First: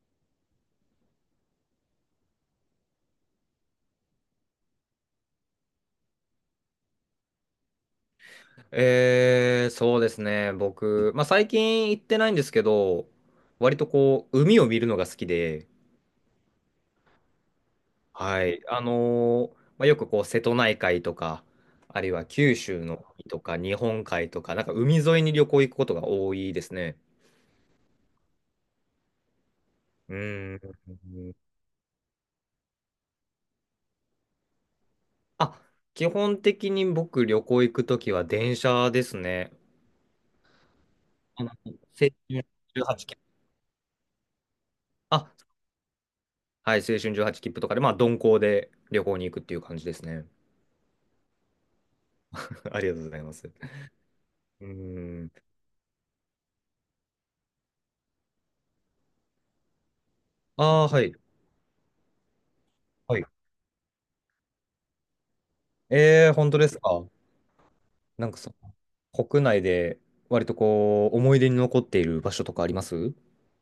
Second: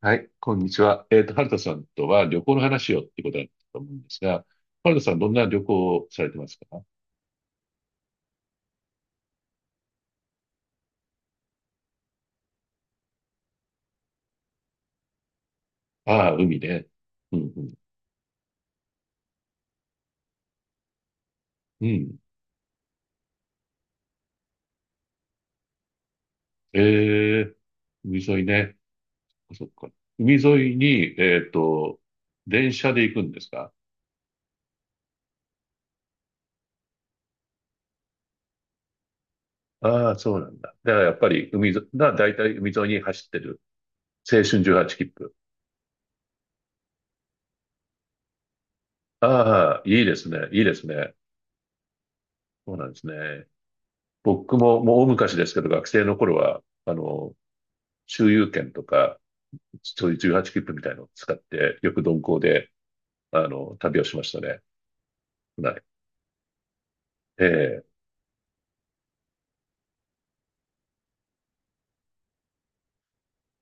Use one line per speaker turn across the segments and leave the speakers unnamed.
はい、こんにちは。春田さんとは旅行の話をっていうことだったと思うんですが、春田さんどんな旅行をされてますか？
そうですね。僕、まあ、最近行ってないんですけど、割とこう、海を見るのが好きで、
ああ、海ね。うん、う
はい。あの、まあ、よくこう、瀬戸内海とか、
ん、う
あるい
ん。
は九州の海とか、日本海とか、なんか海沿いに旅行行くことが多いですね。
ええ、海沿いね。あそっか。
う
海
ーん。
沿いに、電車で行くんですか？
あ、基本的に僕、旅行行くときは電車ですね。
ああ、そうなんだ。だからやっぱ
あ
り
の、
海
青
沿い、だ
春
だいたい海沿いに
18切符。
走ってる。青春18切
あ、
符。
はい、青春18切符とかで、まあ、鈍行で旅行に行くっていう感
ああ、
じで
い
す
いで
ね。
すね。いいですね。そう
あ
な
り
ん
が
で
とう
す
ございま
ね。
す。
僕
う
ももう大
ーん。
昔ですけど、学生の頃は、周遊券とか、そういう18切符み
ああ、
たい
は
のを
い。
使って、よく鈍行で、
はい。
旅をしましたね。はい。
えー、本当ですか。
ええ、
なんかその、国内で割とこう、思い出に残っている場所とかあります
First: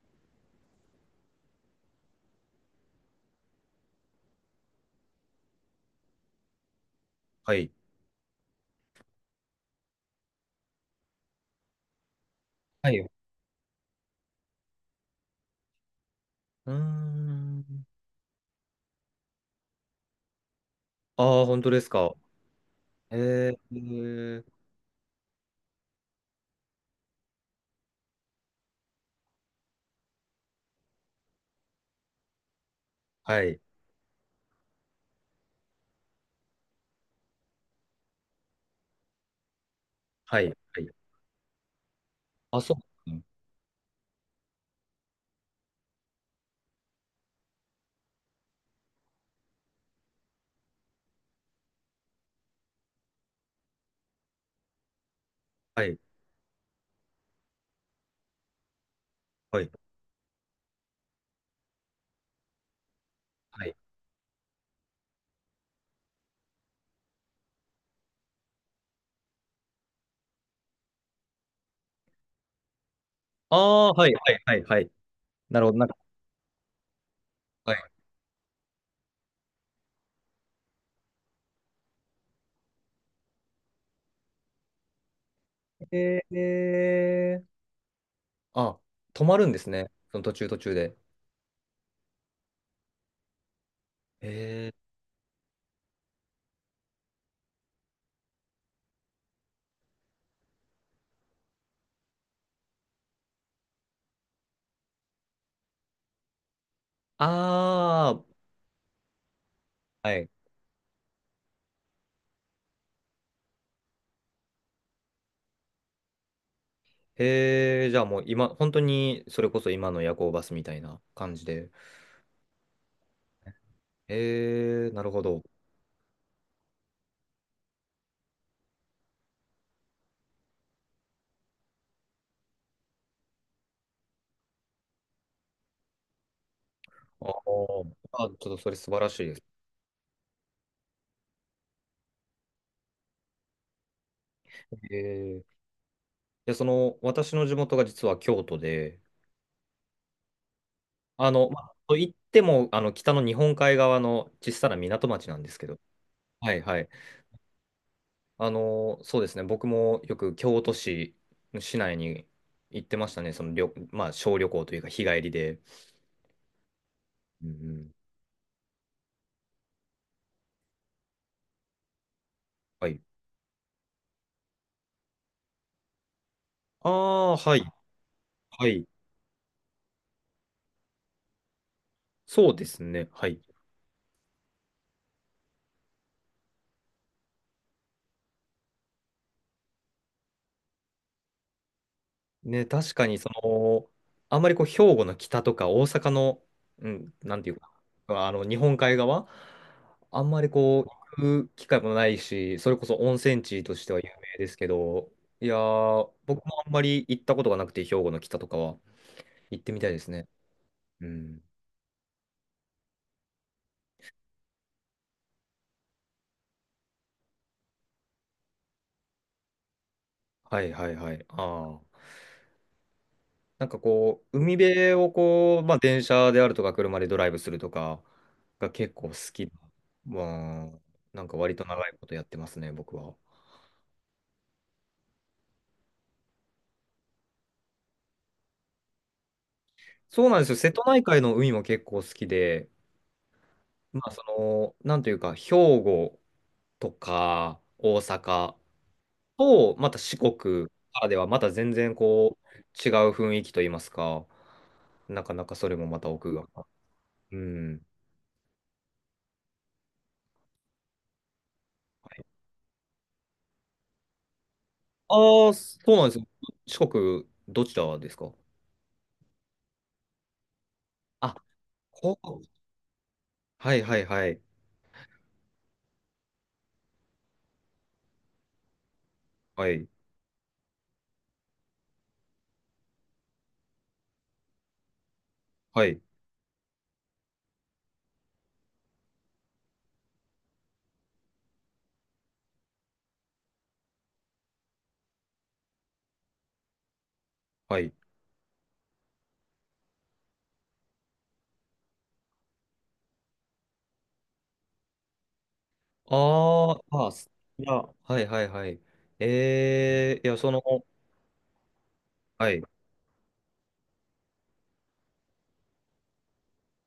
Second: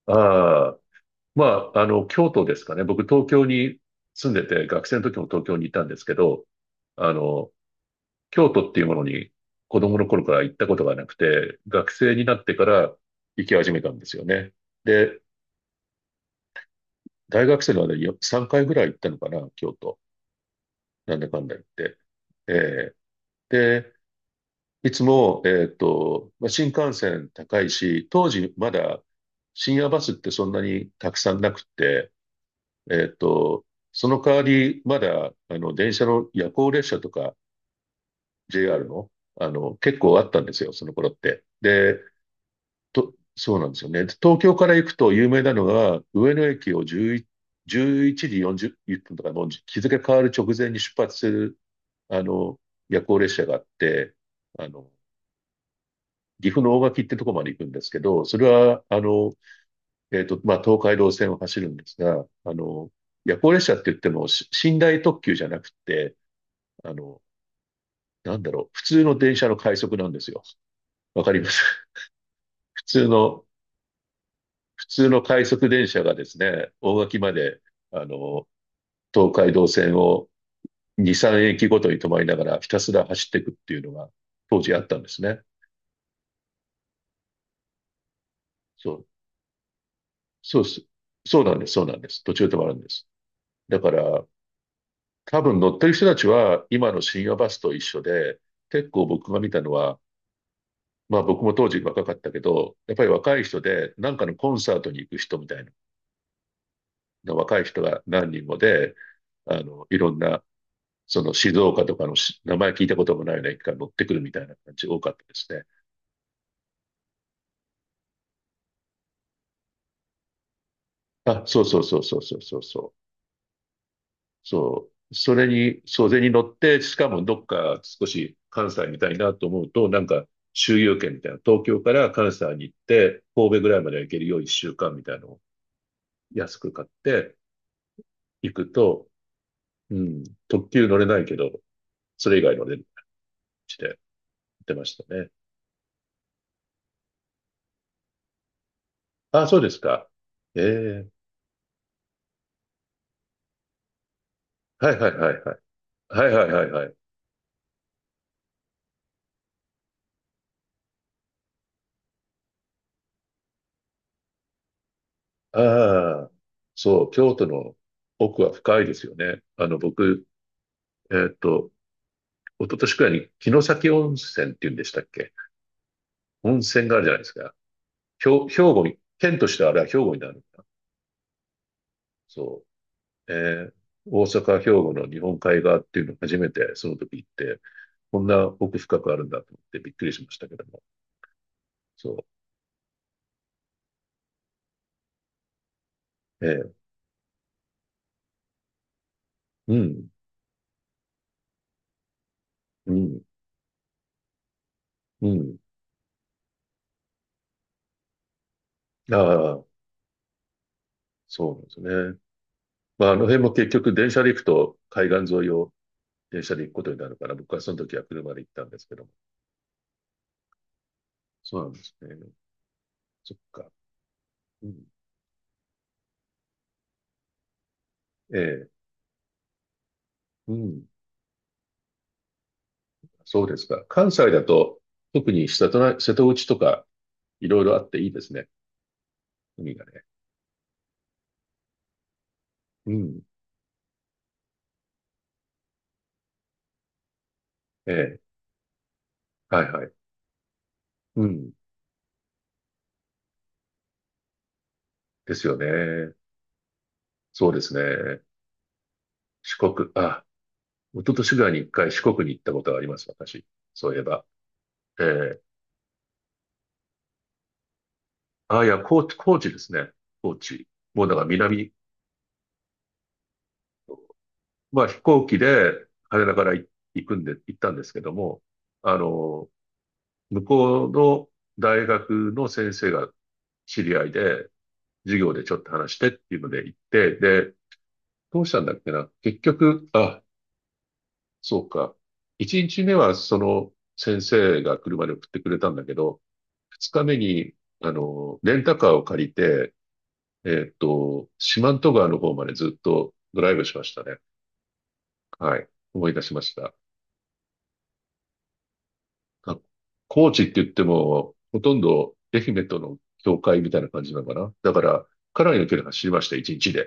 ああ、まあ、京都ですかね。僕、東京に住んでて、学生の時も東京にいたんですけど、あの、
はい。
京都っていうものに子供の頃から行ったことがなくて、学生になってか
は
ら
い。う
行き始めたんですよね。で、
ー
大学生
ん。
の間に3回ぐらい行ったのかな、京都。なんだか
あ
ん
あ、
だ
本
言っ
当です
て。
か。
え
えー、え
え、
ー
いつも、まあ、新幹線高いし、当時まだ深夜バスってそんなにたくさんなくって、えっ
はい。
と、その代わりまだ、電車の夜行列車とか JR の、結構あっ
は
たん
い。は
で
い。
すよ、その頃って。で、
あ、そううん
そうなんですよね。で東京から行くと有名なのが、上野駅を11、時4 0分とか、の日付変わる直前に出発する、あの、夜行列車があって、あの、
はい。
岐阜の大垣ってとこまで行くんですけど、それは、
はい。
まあ、東海道線を走るんですが、夜行列
は
車っ
い。
て言っても、寝台特急じゃなくて、あの、なんだろう、普通の電車の快速なんですよ。わかります？ 普通の、
ああ、はい。はい。はい。は
普
い。
通の快
なる
速
ほど。なん
電
か、
車がですね、大垣まで、
はい。
あの、東海道線を2、3駅ごとに止まりながらひたすら走っていくっていうのが当時あったんですね。
えー、えーあ、
そう、
止まるんですね。その途中途
そうで
中
す。
で。
そうなんです、そうなんです。途中で止まるんです。だから、
えー、
多分乗ってる人たちは今の深夜バスと一緒で、結構僕が見たのは、まあ僕も当時若かったけど、やっぱり若い人で、なんかのコンサートに行く人みたいな、若い人が
ああ、
何人もで、いろ
は
ん
い。
な、その静岡とかの名前聞いたこともないような駅から乗ってくるみたいな感じ多かったですね。
へえ、じゃあもう今、本当にそれこそ今の夜行バスみたいな感
あ、
じ
そう
で。
そうそうそうそうそうそう。
へ
そ
え、なる
う。
ほ
そ
ど。
れに、そう、それに乗って、しかもどっか少し関西みたいなと思うと、なんか周遊券みたいな、東京から関西に行って、神戸ぐらいまで行けるよう1週間みたいなのを安く買っ
ああ、あ
て
ちょっ
行
とそ
く
れ素晴
と、
らしいです。
うん、特急乗れないけど、それ以外乗れるして言ってまし
へ
たね。
え。で、その、私の地元が実は京都で、
あ、そうですか。ええ、
あの、まあ、と言っても、あの、北の日本海側の小さな
はいは
港
い
町
は
な
い
んで
はい。
すけど、
はいはい
はい
はい
は
は
い。
い。
あの、そうですね、僕もよく京都市、市内に行ってましたね、その旅、まあ、小旅行というか、日帰りで。
ああ、そう、京都
うんう
の
ん、
奥は深いですよね。僕、えっと、一昨
は
年
い。
くらいに城崎温泉って言うんでしたっけ？温泉
あ
があるじゃないです
あ、
か。
はい、
兵、
は
兵庫
い。
に、県としてはあれは兵庫になるんだ。
そう
そ
ですね、は
う。
い。
ー大阪、兵庫の日本海側っていうのを初めてその時行って、こんな奥深くあるんだと思ってびっくりしましたけども。そ
ね、確かに、その、あんまりこう、兵庫の北とか大阪の、
う。
うん、なんていうか、あの、日本海側、
うん、
あんまりこう、行く機会もないし、それこ
う
そ温
ん、
泉地としては有名ですけど、
う
いや
ん。
ー、僕もあんまり行ったことがなくて、兵庫の北とかは
あ
行って
あ、
みたいですね。うん。
そうなんですね。まあ、あの辺も結局電車で行くと海岸沿いを電車で行くことになるから、僕はその時は車で行ったんですけども。
はいはいはい。
そうなん
あ
です
あ。
ね。そっ
なん
か。
かこう、海
うん、
辺をこう、まあ、電車であるとか、車でドライブするとか
え
が
え、
結構好きな。ま
う
あ、
ん。
なんか割と長いことやってますね、僕は。
そうですか。関西だと、特に瀬戸内とか、いろいろあっていいですね。海がね。
そうなんですよ。瀬戸内海の海も結構好きで、
うん。
まあ、その、なんというか、兵庫とか
え
大
え。
阪
はい
と、
は
ま
い。
た四国からで
う
は、また
ん。
全然こう、違う雰囲気といいますか、な
で
かな
す
か
よ
それもまた
ね。
奥が。う
そうです
ん。
ね。四国、あ、一昨年ぐらいに一回四国に行ったことがあります、私。そういえば。ええ。
ああ、そうなんですよ。四国、どちらですか
あ、いや、高知、高知ですね。高知。もうだから
あ、
南、
ここ。はいはいはい。
まあ飛行機で羽田から行くんで、行ったんですけども、あの、
はい。
向こうの大学の先生が知り合いで、授業でちょっと
は
話し
い。
てっていうので行って、で、どうしたんだっけな。結局、あ、そうか。一日目はその先生が車で送ってくれたんだけど、二日目に、
はい。
レンタカーを借りて、四万十川の方までずっとドライブしましたね。はい。思い出しました。
あーあ、すいや、はいはいはい。
あ、
えー、い
高
や、
知っ
そ
て
の、
言っても、ほとんど愛
はい。
媛との境界みたいな感じなのかな。だから、かなりの距離走りました、一日で。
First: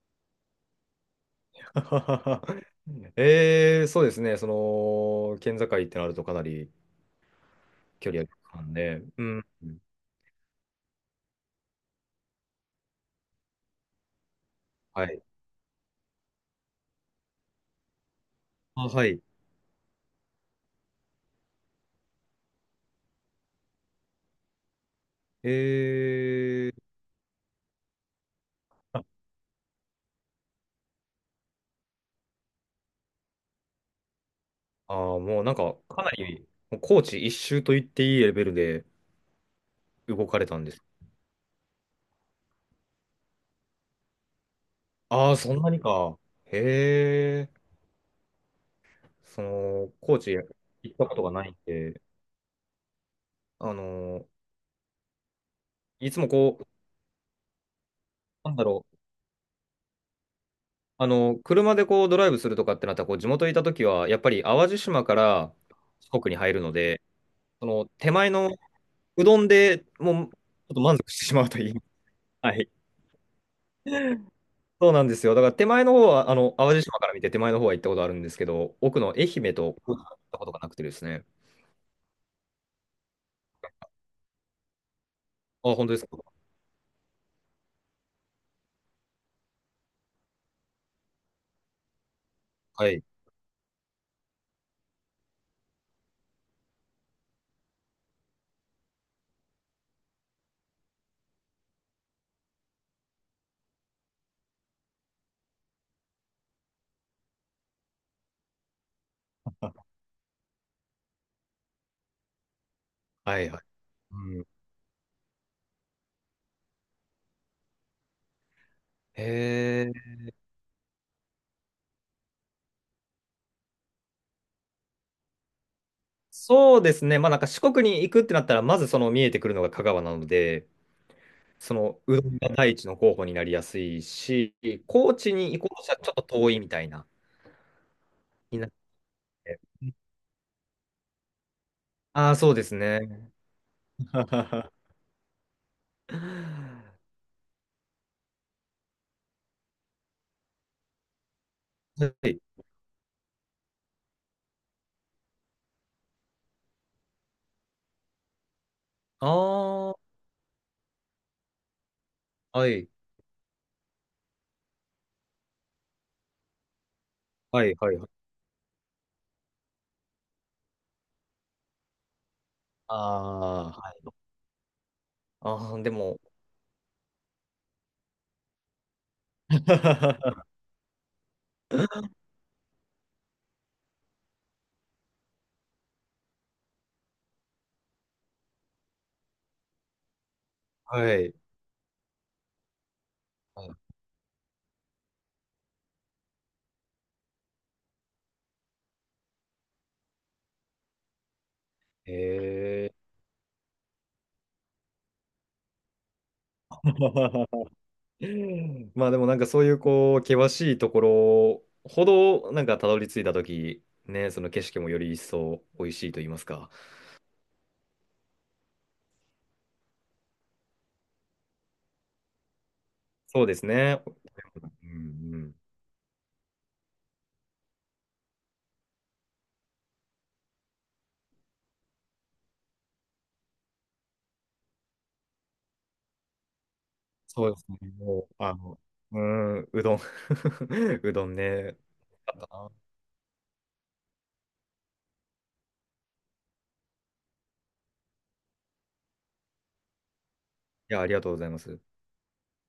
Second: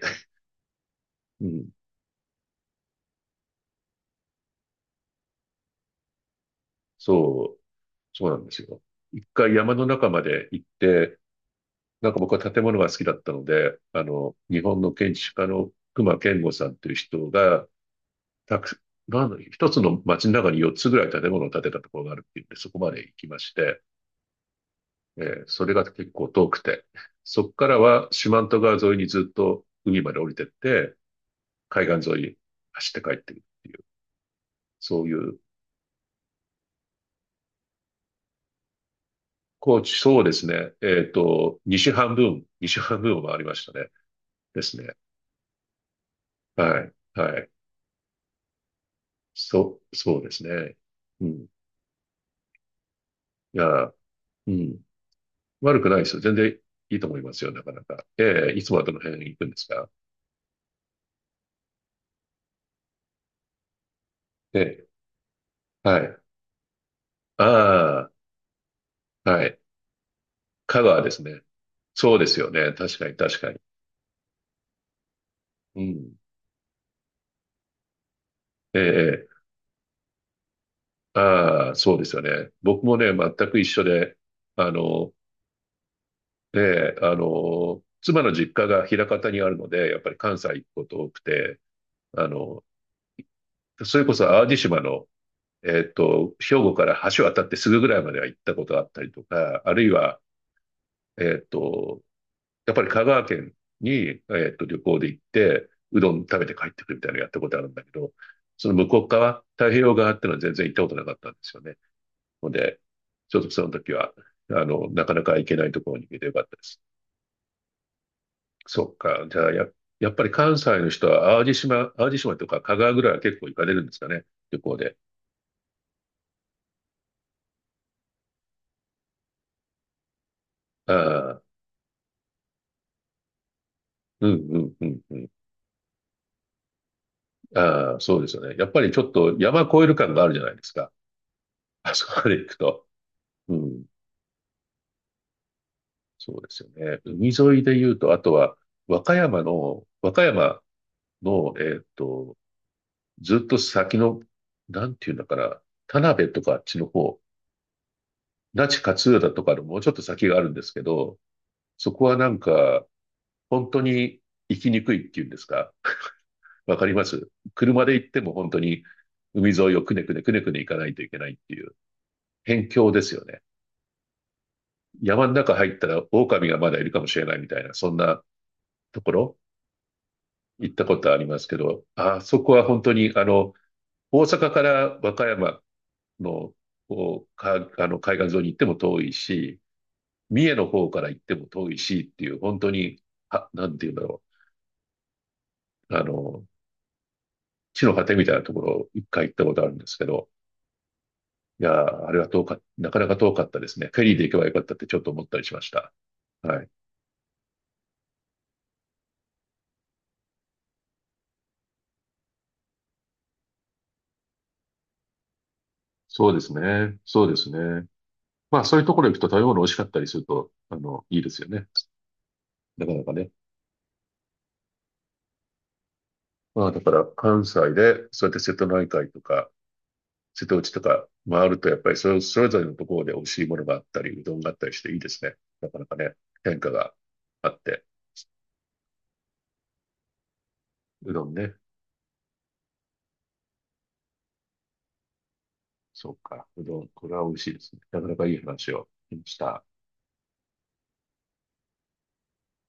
うん。
ええそうですね。その、県境ってなるとかなり
そ
距離
そうなんで
あ
す
るん
よ。
で、う
一
ん。
回山の中まで行って、なんか僕は建物が好きだったので、日本の
は
建
い。
築家の隈研吾さんという人が、たく、
あ、はい。
なんだ、一つの街の中に4つぐらい建物を建てたところがあるっていうんで、そこまで行きまして、
え
それが結構遠く
ー
て、そこからは四万十川沿い
あ、
にずっと海まで降りてって、海岸沿い走って帰ってくるっていう、
あ
そうい
ー
う、
もうなんか、かなり、もう高知一周と言っていいレベルで
高知、そう
動
で
か
す
れたんで
ね、
す。
西半分、西半分を回りましたね。ですね。
ああ、そんなにか。
はい、は
へ
い。
え、そ
そ
の、
う、そ
高
うで
知
す
行
ね。
ったこと
う
がな
ん。
いんで、
いや、
あの、
うん。悪くないで
い
す
つ
よ。
も
全然
こ
いいと思いますよ、なかなか。
う、
え
なん
え、い
だ
つもは
ろ
ど
う、
の辺行くんですか？
あの、車でこうドライブするとかってなったら、こう、地元にいた時は、やっぱり
え
淡路
え、
島から
はい。
四国に入るので、その
あ
手前のう
あ、
ど
は
ん
い。
でもうちょっと
香
満
川で
足し
す
てし
ね。
まうといい。
そうですよ
はい。
ね。確かに、確かに。
そうなんですよ。だから手
う
前の方
ん。
は、あの、淡路島から見て手前の方は行ったことあるんですけど、
え
奥の愛
え、ええ、
媛と行ったことがなくてですね。
ああ、そうですよね。僕もね、全く一緒で、あの、
あ、本当ですか。
ねえ、妻の実家が枚方にあるので、やっぱり関西行くこと多くて、あの、
はい。
それこそ淡路島の兵庫から橋渡ってすぐぐらいまでは行ったことがあったりとか、あるいは、えっと、やっぱり香川県に、旅行で行って、うどん食べて帰ってくるみたいなのやったことあるんだけど、その向こう側、太平洋側っていうのは全然行ったことなかったんですよね。ので、ちょ
は
っ
い
と
は
そ
い。
の時は、
うん。
なかなか行けないところに行けてよかったです。そっか。
へ
じゃあ、や、
え。
やっぱり関西の人は、淡路島、淡路島とか香川ぐらいは結構行かれるんですかね。旅行で。
そうですね。まあなんか四国に行くってなったら、まずその見えてくるのが香川なので、
ああ、
そのうどんが第一の候補になりやすい
うん、
し、
うん、うん、
高
うん。
知に行こうとしたらちょっと遠いみたいな、
ああ、そうですよね。
に
や
なっ
っぱりちょっと
て。
山越える感があるじゃないですか。あそこま
ああ、
で行
そ
く
うです
と。
ね。
うん。そうですよね。海沿いで言うと、あとは、和歌山の、
はい。
ずっと先の、なんていうんだから、田辺とかあっちの方、那智勝浦とかのもうちょっ
あ
と先があるんですけど、そこはなん
あ、は
か、
い。
本当に行きにくいっていうんですか。わかります？
はい、
車
は
で
い、は
行って
い。
も本当に海沿いをくねくねくねくね行かないといけないっていう、辺境
あ
ですよね。
あはい。
山の中
あ
入っ
あ、
た
で
ら
も、
狼がまだいるかもしれないみたいな、そんなところ
あ。
行ったことありますけど、あそこは本当に、大阪から和歌山の、こうか、海岸沿いに行っても遠いし、三重の方
は
か
い
ら
は
行っ
いは
て
い
も遠いしっていう、本当に、
あはいああでも
あ、
は
な
いは
んて言う
い
んだろう。地の果てみたいなところを一回行ったことあるんですけど、いやー、あれはな
へ
かなか遠かったですね。フェリーで行けばよかったってちょっと思ったりしました。はい。
え。まあでもなんかそういうこう、険しいところほど、なんかたどり着いたとき、ね、その景色もより一層美味しいと言い
そう
ま
で
す
す
か。
ね。そうですね。まあそういうところに行くと食べ物美味しかったりすると、いいですよね。なかなかね。
そうですね。うんうん。
まあだから関西で、そうやって瀬戸内海とか、瀬戸内とか回ると、やっぱりそれぞれのところで美味しいものがあったり、うどんがあったりしていいですね。なかなかね、変化が
そ
あ
う
っ
です
て。
ね。もう、あの、うん、うどん。
う
う
ど
ど
ん
ん
ね。
ね。あったな
そうか。うどん、これは美味しいですね。なかなかいい話をしました。
いや、ありがとうございます。